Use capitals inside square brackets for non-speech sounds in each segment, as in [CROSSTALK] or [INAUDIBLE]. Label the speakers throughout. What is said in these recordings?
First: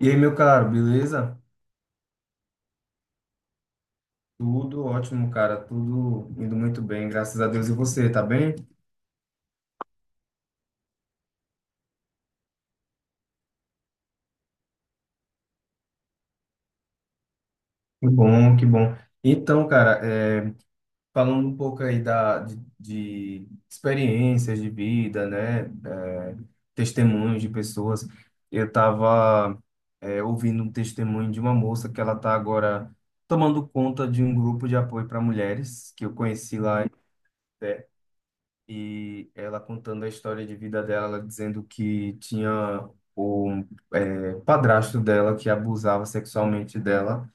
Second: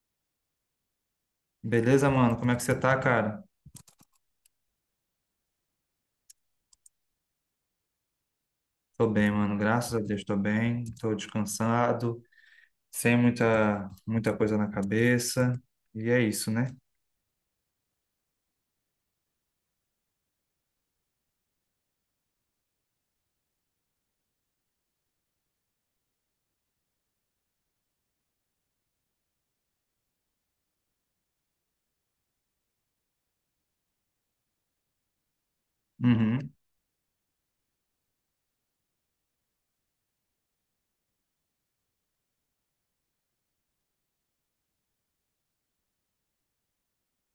Speaker 1: E aí, meu caro, beleza?
Speaker 2: Beleza, mano? Como é que você tá, cara?
Speaker 1: Tudo ótimo, cara. Tudo indo muito bem, graças a Deus. E você, tá bem?
Speaker 2: Tô bem, mano. Graças a Deus, tô bem. Tô descansado, sem muita, muita coisa na cabeça. E é isso, né?
Speaker 1: Que bom, que bom. Então, cara, falando um pouco aí de experiências de vida, né? É, testemunhos de pessoas. Eu tava ouvindo um testemunho de uma moça que ela tá agora tomando conta de um grupo de apoio para mulheres que eu
Speaker 2: Uhum,
Speaker 1: conheci lá. é, E ela contando a história de vida dela, ela dizendo que tinha o padrasto dela que abusava sexualmente dela,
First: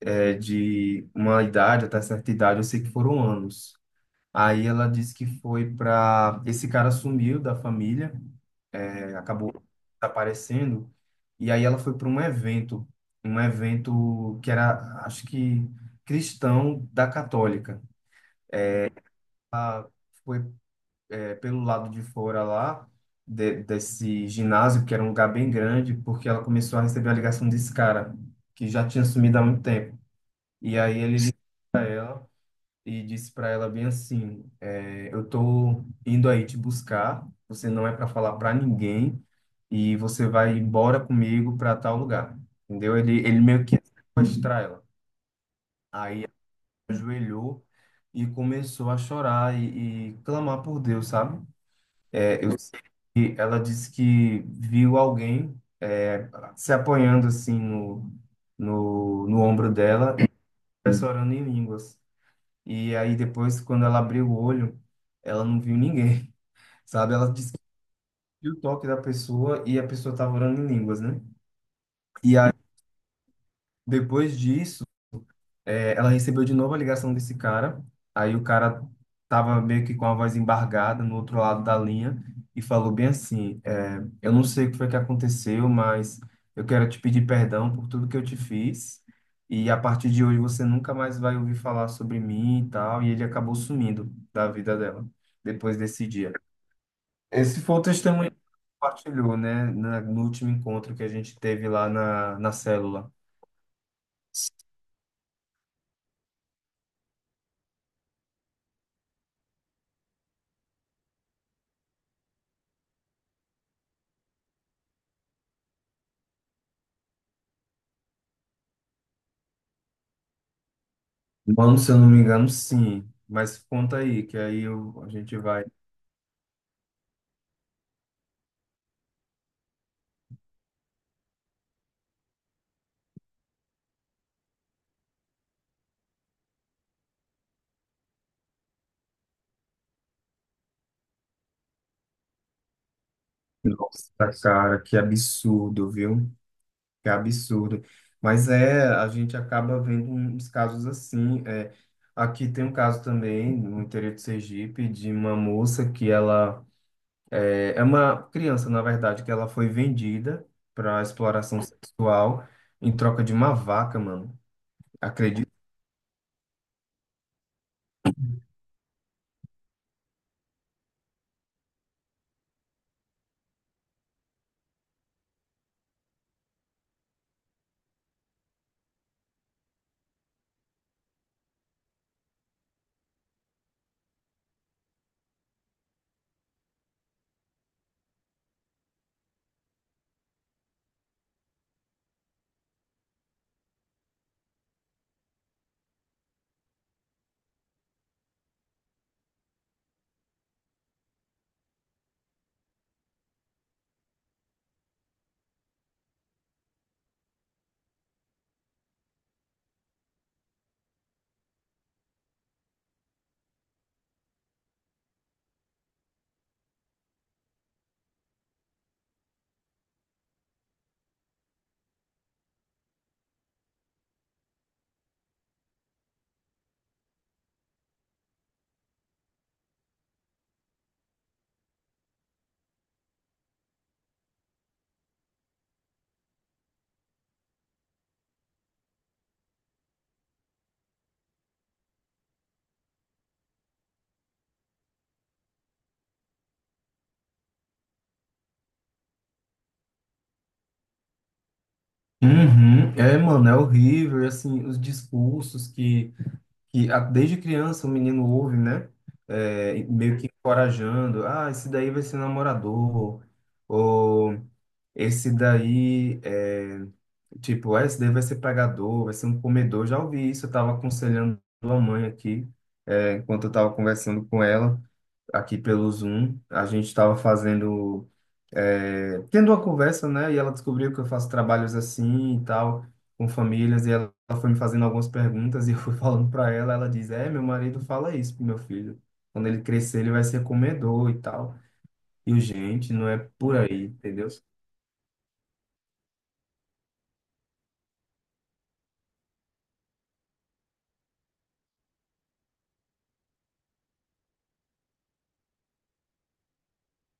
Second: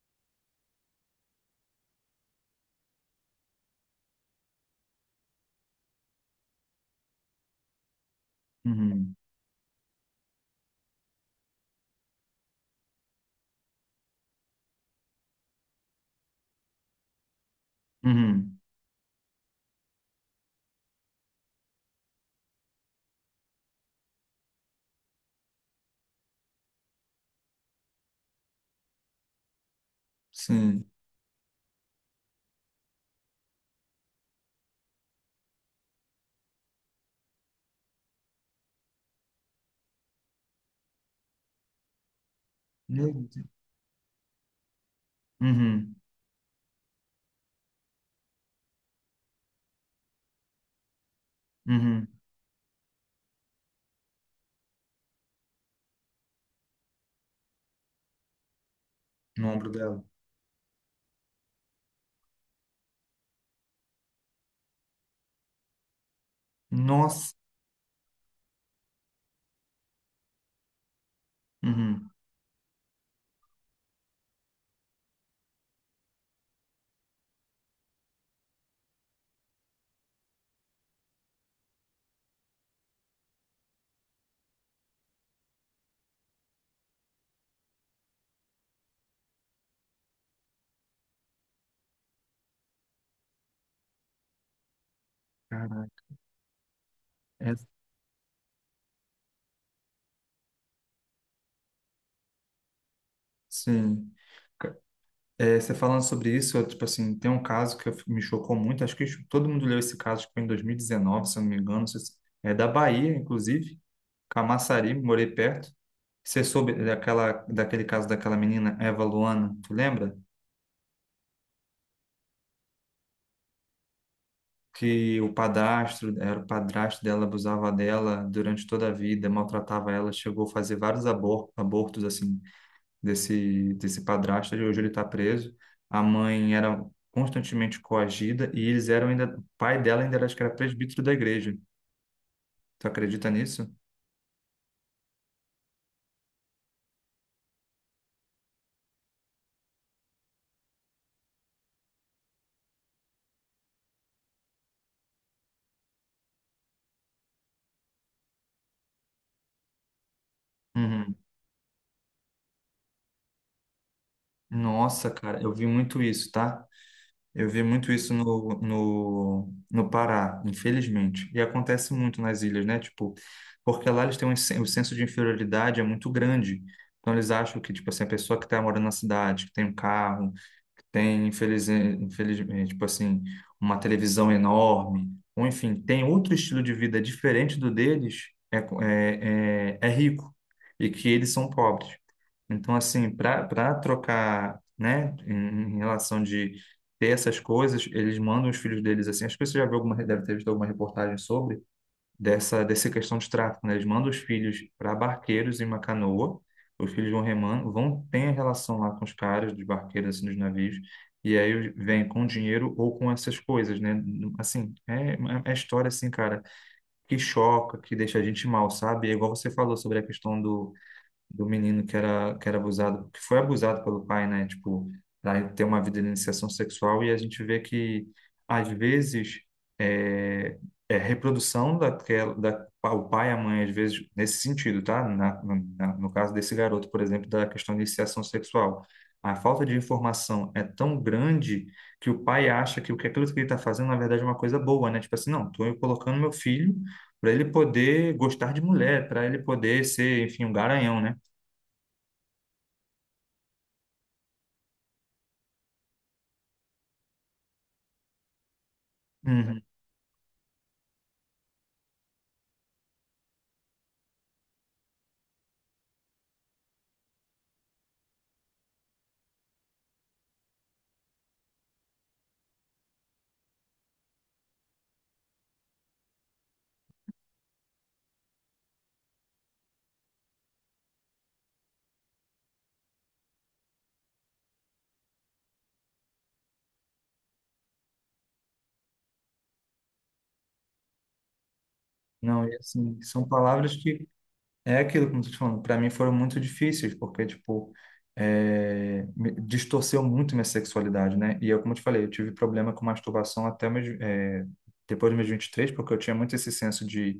Speaker 1: de uma idade até certa idade, eu sei que foram anos. Aí ela disse que foi para... Esse cara sumiu da família,
Speaker 2: uhum,
Speaker 1: acabou desaparecendo, e aí ela foi para um evento que era, acho que, cristão da católica.
Speaker 2: uhum.
Speaker 1: Foi pelo lado de fora lá desse ginásio, que era um lugar bem grande, porque ela começou a receber a ligação desse cara, que já tinha sumido há muito tempo. E
Speaker 2: Sim.
Speaker 1: aí ele ligou ela e disse para ela bem assim, é, eu tô indo aí te buscar, você não é para falar para ninguém e você vai embora comigo para tal lugar. Entendeu?
Speaker 2: Meu
Speaker 1: Ele
Speaker 2: Deus.
Speaker 1: meio que ia sequestrar ela.
Speaker 2: Uhum,
Speaker 1: Aí ela ajoelhou e começou a chorar e clamar por Deus, sabe?
Speaker 2: uhum.
Speaker 1: Ela disse que viu alguém, é, se apoiando assim no
Speaker 2: No ombro
Speaker 1: ombro
Speaker 2: dela.
Speaker 1: dela e começou orando em línguas. E aí depois, quando ela abriu o olho, ela não viu ninguém, [LAUGHS] sabe? Ela
Speaker 2: Nossa.
Speaker 1: disse que viu o toque da pessoa e a pessoa estava orando em línguas, né?
Speaker 2: Uhum.
Speaker 1: E aí, depois disso, é, ela recebeu de novo a ligação desse cara. Aí o cara tava meio que com a voz embargada no outro lado da linha e falou bem assim: eu não sei o que foi que aconteceu, mas eu quero te pedir perdão por tudo que eu te fiz. E a partir de hoje você nunca mais vai ouvir falar sobre mim e tal. E ele acabou sumindo da vida dela depois desse
Speaker 2: Caraca.
Speaker 1: dia.
Speaker 2: É,
Speaker 1: Esse foi o testemunho que compartilhou, né, no último encontro que a gente teve lá na célula.
Speaker 2: sim. Ca- É, você falando sobre isso, eu, tipo assim, tem um caso que me chocou muito. Acho que todo mundo leu esse caso, acho que foi em 2019, se eu não me engano. Não sei se- É da Bahia, inclusive Camaçari, morei perto. Você soube daquela, daquele caso daquela menina, Eva Luana, tu lembra?
Speaker 1: Mano, se eu não me engano, sim. Mas conta aí, que a
Speaker 2: Que o
Speaker 1: gente vai.
Speaker 2: padrasto, era o padrasto dela, abusava dela durante toda a vida, maltratava ela, chegou a fazer vários abortos, assim, desse padrasto, e hoje ele está preso. A mãe era constantemente coagida e eles eram ainda, o pai dela ainda era, acho que era presbítero da igreja. Tu acredita nisso?
Speaker 1: Nossa, cara, que absurdo, viu? Que absurdo. Mas é, a gente acaba vendo um, uns casos assim, é. Aqui tem um caso também, no interior de Sergipe, de uma moça que ela. É, é uma criança, na verdade, que ela foi vendida para
Speaker 2: Uhum.
Speaker 1: exploração sexual em troca de uma vaca, mano.
Speaker 2: Nossa, cara,
Speaker 1: Acredito.
Speaker 2: eu vi muito isso, tá? Eu vi muito isso no Pará, infelizmente. E acontece muito nas ilhas, né? Tipo, porque lá eles têm o senso de inferioridade é muito grande. Então eles acham que, tipo assim, a pessoa que está morando na cidade, que tem um carro, que tem, infelizmente, tipo assim, uma televisão enorme, ou enfim, tem outro estilo de vida diferente do deles, é rico. E que eles são pobres. Então, assim, para trocar, né, em relação de ter essas coisas, eles mandam os filhos deles assim. Acho que você já viu alguma, deve ter visto alguma reportagem sobre dessa questão de tráfico, né? Eles mandam os filhos para barqueiros em uma canoa, os filhos vão remando, vão ter a relação lá com os caras dos barqueiros, assim, dos navios, e aí vem com dinheiro ou com essas coisas, né? Assim, é história, assim, cara, que choca, que deixa a gente mal, sabe? É igual você falou sobre a questão do menino que era abusado, que foi abusado pelo pai, né? Tipo, para ter uma vida de iniciação sexual, e a gente vê que, às vezes, é, é reprodução daquela, da, o pai e a mãe, às vezes, nesse sentido, tá? No caso desse garoto, por exemplo, da questão de iniciação sexual. A falta de informação é tão grande que o pai acha que o que aquilo que ele está fazendo, na verdade, é uma coisa boa, né? Tipo assim, não, estou colocando meu filho para ele poder gostar de mulher, para ele poder ser, enfim, um garanhão, né?
Speaker 1: Uhum. É, mano, é horrível, e, assim, os discursos que desde criança o menino ouve, né?
Speaker 2: Uhum.
Speaker 1: Meio que encorajando, ah, esse daí vai ser namorador, ou esse daí é tipo, ah, esse daí vai ser pregador, vai ser um comedor. Já ouvi isso, eu estava aconselhando a mãe aqui, enquanto eu estava conversando com ela, aqui pelo Zoom, a gente estava fazendo, tendo uma conversa, né? E ela descobriu que eu faço trabalhos assim e tal, com famílias, e ela foi me fazendo algumas perguntas, [LAUGHS] e eu fui [LAUGHS] falando para ela, ela diz, é, meu marido fala isso pro meu filho. Quando ele crescer, ele vai ser comedor e tal. E o
Speaker 2: Não, e
Speaker 1: gente,
Speaker 2: assim,
Speaker 1: não é
Speaker 2: são
Speaker 1: por
Speaker 2: palavras
Speaker 1: aí,
Speaker 2: que
Speaker 1: entendeu?
Speaker 2: é aquilo, como você está falando, para mim foram muito difíceis, porque, tipo, distorceu muito minha sexualidade, né? E eu, como eu te falei, eu tive problema com masturbação até meus, depois dos meus 23 porque eu tinha muito esse senso de,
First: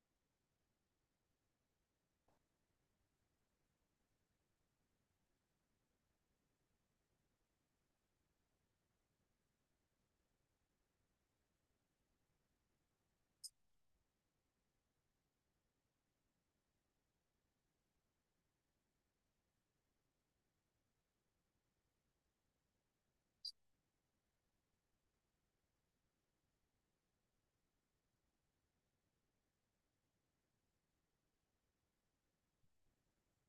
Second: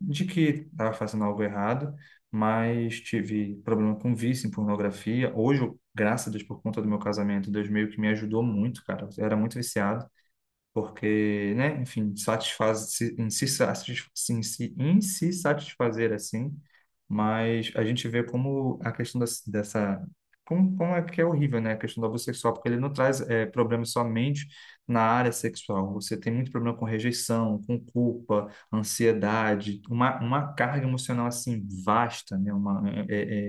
Speaker 2: de que estava fazendo algo errado, mas tive problema com vício em pornografia. Hoje, eu, graças a Deus, por conta do meu casamento, Deus meio que me ajudou muito, cara. Eu era muito viciado. Porque, né, enfim, satisfaz se- em se, satis- em se satisfazer assim, mas a gente vê como a questão dessa, como é que é horrível, né, a questão do abuso sexual, porque ele não traz problemas somente na área sexual, você tem muito problema com rejeição, com culpa, ansiedade, uma carga emocional assim vasta, né, uma, é, é,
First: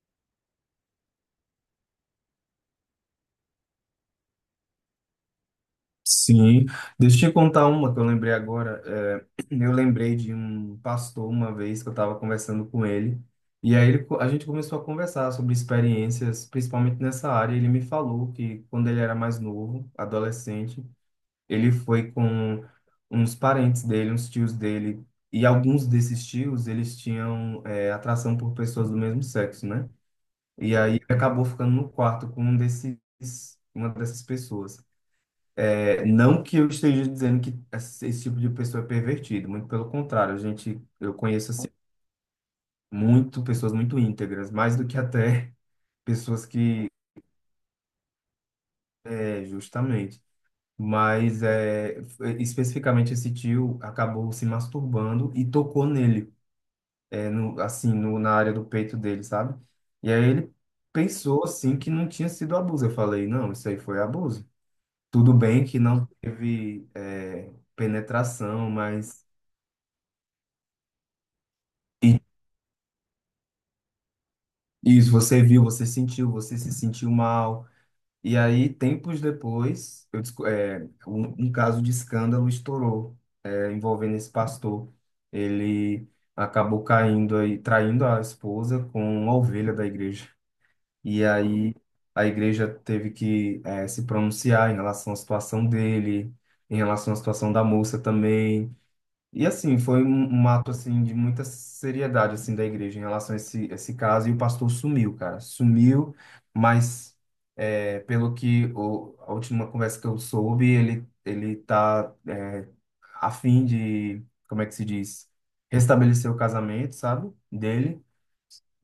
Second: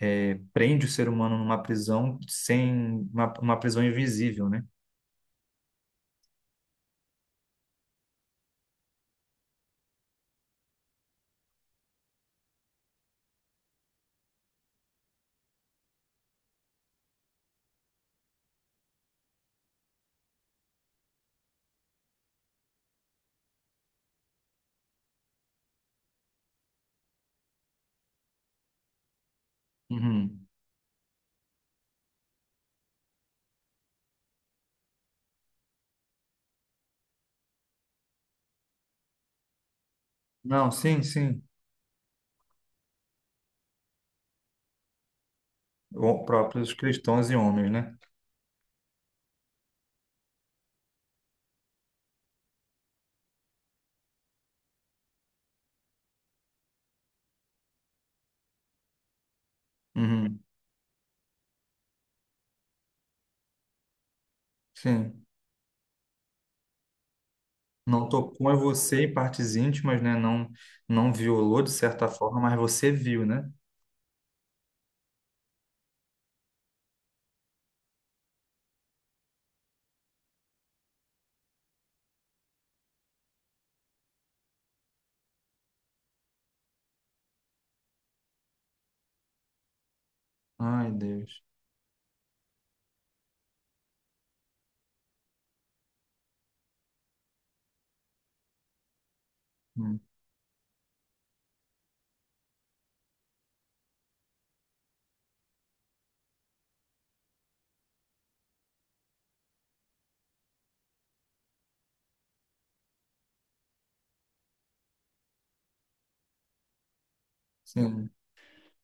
Speaker 2: é, é, prende o ser humano numa prisão sem, uma prisão invisível, né?
Speaker 1: Sim, deixa eu te contar uma que eu lembrei agora. É, [CLEARS THROAT] eu lembrei de um pastor uma vez que eu estava conversando com ele, e aí a gente começou a conversar sobre experiências, principalmente nessa área. Ele me falou que quando ele era mais novo, adolescente, ele foi com uns parentes dele, uns tios dele, e alguns desses tios eles tinham, é, atração por pessoas do mesmo sexo, né?
Speaker 2: Uhum.
Speaker 1: E aí ele acabou ficando no quarto com um desses, uma dessas pessoas. É, não que eu esteja dizendo que esse tipo de pessoa é pervertido, muito pelo contrário, a
Speaker 2: Não,
Speaker 1: gente,
Speaker 2: sim,
Speaker 1: eu
Speaker 2: sim.
Speaker 1: conheço assim, muito pessoas muito íntegras, mais do que até [LAUGHS] pessoas
Speaker 2: Próprios
Speaker 1: que,
Speaker 2: cristãos e homens, né?
Speaker 1: é, justamente, mas é, especificamente esse tio acabou se masturbando e tocou nele, é, no, assim, no, na área do peito dele, sabe? E aí
Speaker 2: Uhum,
Speaker 1: ele pensou assim que não tinha sido abuso. Eu falei, não, isso aí foi abuso.
Speaker 2: sim.
Speaker 1: Tudo bem que não teve, é,
Speaker 2: Não tocou em
Speaker 1: penetração,
Speaker 2: você em
Speaker 1: mas
Speaker 2: partes íntimas, né? Não, não violou de certa forma, mas você viu, né?
Speaker 1: isso, você viu, você sentiu, você se sentiu mal. E aí, tempos depois, eu um caso de escândalo estourou, é, envolvendo esse pastor. Ele acabou caindo aí, traindo a esposa com uma ovelha da igreja.
Speaker 2: Ai,
Speaker 1: E
Speaker 2: Deus.
Speaker 1: aí, a igreja teve que, é, se pronunciar em relação à situação dele, em relação à situação da moça também. E assim,
Speaker 2: Hum,
Speaker 1: foi um ato assim de muita seriedade assim da igreja em relação a esse caso e o pastor sumiu, cara. Sumiu, mas é, pelo que a última conversa que eu soube, ele tá a fim de, como é que se diz, restabelecer o casamento, sabe? Dele.
Speaker 2: Sim,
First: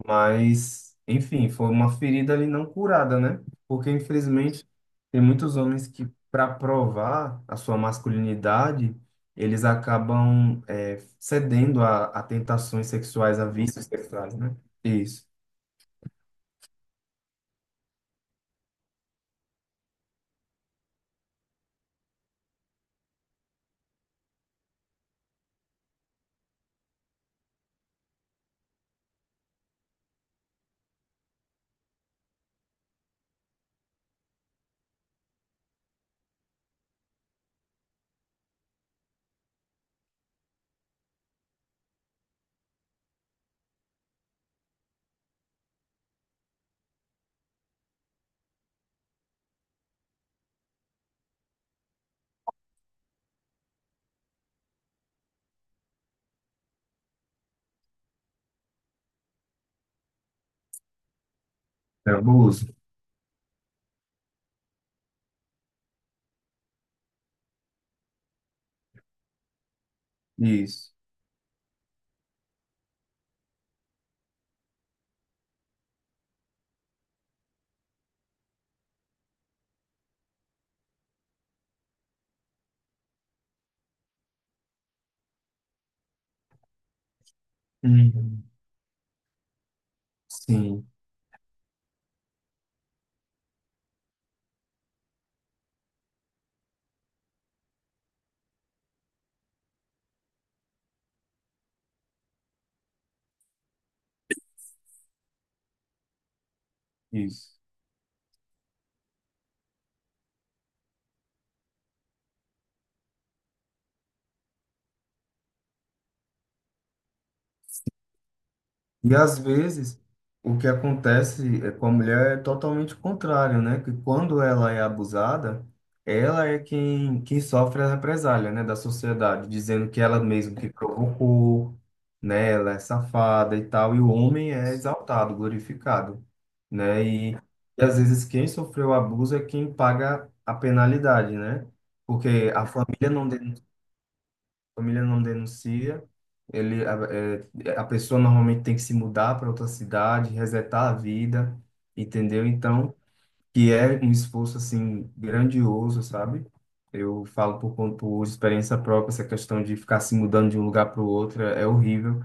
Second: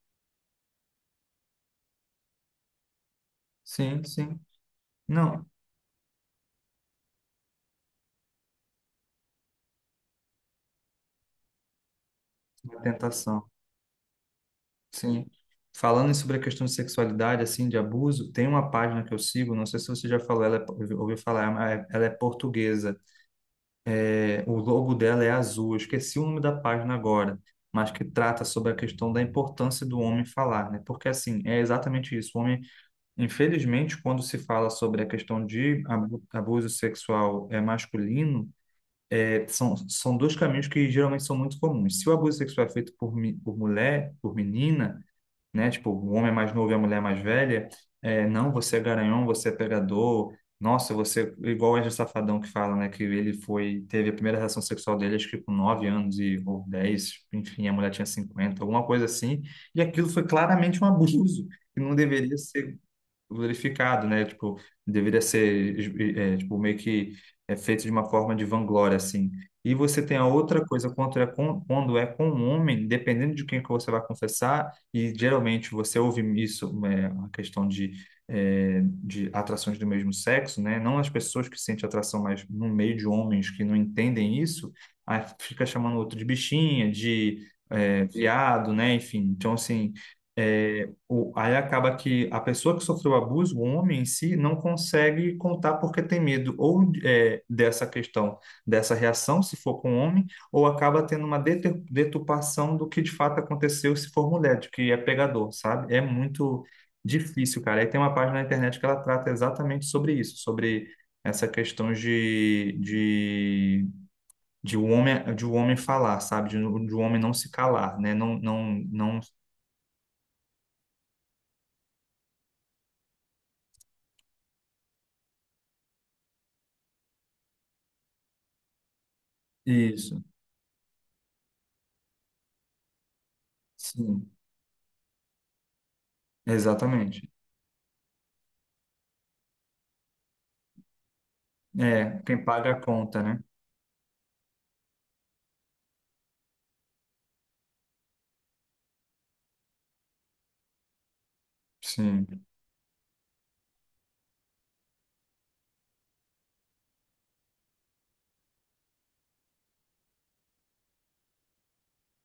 Speaker 1: Mas, enfim, foi uma ferida ali não curada, né? Porque,
Speaker 2: sim, sim.
Speaker 1: infelizmente, tem
Speaker 2: Não,
Speaker 1: muitos homens que, para provar a sua masculinidade, eles acabam, é, cedendo a
Speaker 2: uma
Speaker 1: tentações sexuais,
Speaker 2: tentação.
Speaker 1: a vícios sexuais, né?
Speaker 2: Sim.
Speaker 1: Isso.
Speaker 2: Falando sobre a questão de sexualidade, assim, de abuso, tem uma página que eu sigo, não sei se você já falou, ela é, ouviu falar, ela é portuguesa. O logo dela é azul, eu esqueci o nome da página agora, mas que trata sobre a questão da importância do homem falar, né? Porque assim, é exatamente isso. O homem, infelizmente, quando se fala sobre a questão de abuso sexual é masculino, são dois caminhos que geralmente são muito comuns. Se o abuso sexual é feito por mulher, por menina, né? Tipo, o homem é mais novo e a mulher é mais velha. É, não, você é garanhão, você é pegador. Nossa, você. Igual o Wesley Safadão que fala, né? Que ele foi. Teve a primeira relação sexual dele, acho que com 9 anos e, ou 10. Enfim, a mulher tinha 50 alguma coisa assim. E aquilo foi claramente um abuso. Que não
Speaker 1: É
Speaker 2: deveria
Speaker 1: abuso.
Speaker 2: ser glorificado, né? Tipo, deveria ser, tipo, meio que é feito de uma forma de vanglória, assim. E você tem a outra
Speaker 1: Isso.
Speaker 2: coisa, quando é com um homem, dependendo de quem que você vai confessar, e geralmente você ouve isso, uma questão de atrações do mesmo sexo, né? Não as pessoas que sentem atração, mas no meio de homens que não entendem isso, aí fica chamando o outro de bichinha,
Speaker 1: Uhum.
Speaker 2: viado, né? Enfim, então, assim,
Speaker 1: Sim,
Speaker 2: é, aí acaba que a pessoa que sofreu abuso, o homem em si, não consegue contar porque tem medo ou dessa questão, dessa reação, se for com homem, ou acaba tendo uma deturpação do que de fato aconteceu se for mulher, de que é pegador, sabe? É muito
Speaker 1: isso.
Speaker 2: difícil, cara. Aí tem uma página na internet que ela trata exatamente sobre isso, sobre essa questão de o homem falar, sabe? De o homem não se calar, né? Não, não,
Speaker 1: E
Speaker 2: não.
Speaker 1: às vezes o que acontece é com a mulher é totalmente o contrário, né? Que quando ela é abusada, ela é quem, quem sofre a represália, né, da sociedade, dizendo que ela
Speaker 2: Isso,
Speaker 1: mesma que provocou, né? Ela é safada e tal, e o
Speaker 2: sim.
Speaker 1: homem é exaltado, glorificado, né?
Speaker 2: Exatamente.
Speaker 1: E às vezes quem sofreu o abuso é quem paga a penalidade, né?
Speaker 2: É, quem
Speaker 1: Porque a
Speaker 2: paga a
Speaker 1: família
Speaker 2: conta,
Speaker 1: não
Speaker 2: né?
Speaker 1: denuncia, família não denuncia. A a pessoa normalmente tem que se mudar para outra cidade, resetar a vida, entendeu?
Speaker 2: Sim.
Speaker 1: Então, que é um esforço assim grandioso, sabe? Eu falo por, por experiência própria, essa questão de ficar se mudando de um lugar para o outro é horrível.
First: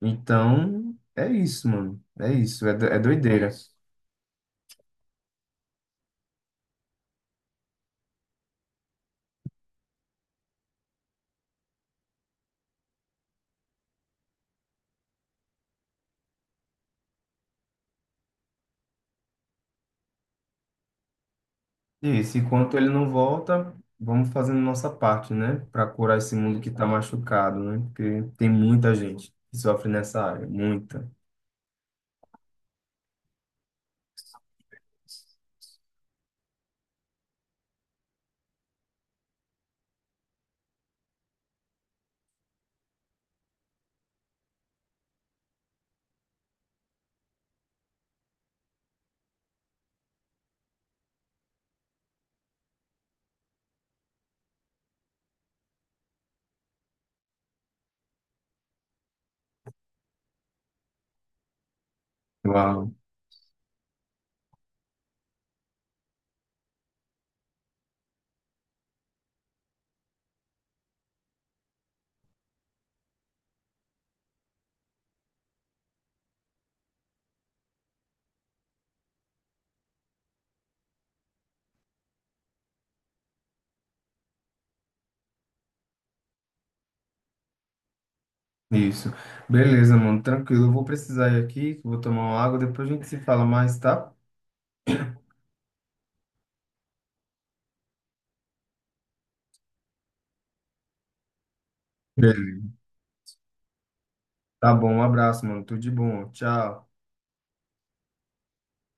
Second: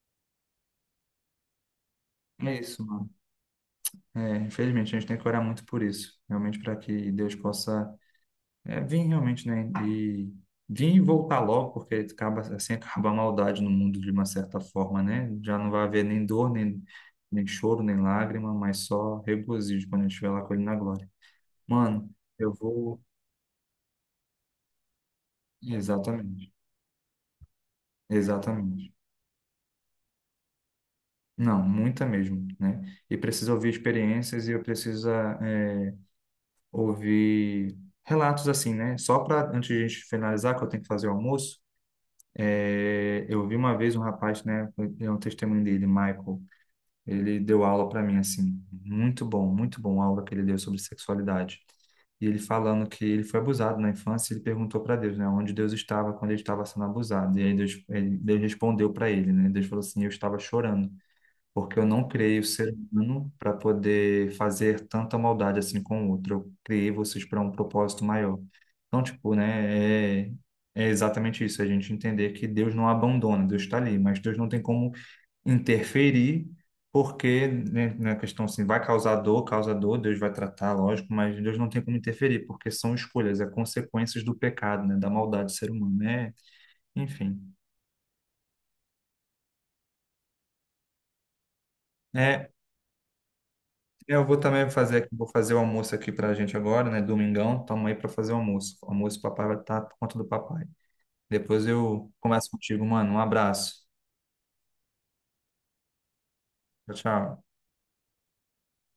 Speaker 1: Então, é isso, mano. É
Speaker 2: É
Speaker 1: isso,
Speaker 2: isso,
Speaker 1: é
Speaker 2: mano.
Speaker 1: doideira.
Speaker 2: É, infelizmente, a gente tem que orar muito por isso. Realmente, para que Deus possa vir realmente, né? E vir e voltar logo, porque acaba, assim acaba a maldade no mundo de uma certa forma, né? Já não vai haver nem dor, nem choro, nem lágrima, mas só regozijo quando a gente estiver lá com ele na glória. Mano,
Speaker 1: Isso,
Speaker 2: eu
Speaker 1: enquanto ele
Speaker 2: vou.
Speaker 1: não volta, vamos fazendo nossa parte, né? Para curar esse
Speaker 2: Exatamente.
Speaker 1: mundo que está machucado, né? Porque tem
Speaker 2: Exatamente.
Speaker 1: muita gente que sofre nessa área, muita.
Speaker 2: Não, muita mesmo, né? E precisa ouvir experiências e eu preciso ouvir relatos assim, né? Só para, antes de a gente finalizar, que eu tenho que fazer o almoço, eu vi uma vez um rapaz, né? É um testemunho dele, Michael. Ele deu aula para mim, assim, muito bom a aula que ele deu sobre sexualidade. E ele falando que ele foi abusado na infância, ele perguntou para Deus, né, onde Deus estava quando ele estava sendo abusado. E aí Deus, Deus respondeu para ele, né? Deus falou assim: Eu estava chorando porque eu não criei o ser
Speaker 1: Uau,
Speaker 2: humano para poder fazer tanta maldade assim com o outro. Eu criei vocês para um propósito maior. Então, tipo, né, é exatamente isso, a gente entender que Deus não abandona, Deus está ali, mas Deus não tem como interferir, porque, né, na questão assim, vai causar dor, causa dor, Deus vai tratar, lógico, mas Deus não tem como interferir, porque são escolhas, é consequências do pecado, né, da maldade do ser humano, né? Enfim.
Speaker 1: isso. Beleza, mano, tranquilo. Eu vou precisar ir aqui, vou tomar uma
Speaker 2: É,
Speaker 1: água, depois a gente se fala mais, tá?
Speaker 2: Eu vou também fazer aqui, vou fazer o almoço aqui pra gente agora, né? Domingão, estamos aí pra fazer o almoço. O almoço, o papai vai estar por conta do papai. Depois eu converso
Speaker 1: Beleza.
Speaker 2: contigo, mano. Um abraço.
Speaker 1: Tá bom, um abraço, mano. Tudo de bom. Tchau.
Speaker 2: Tchau, tchau.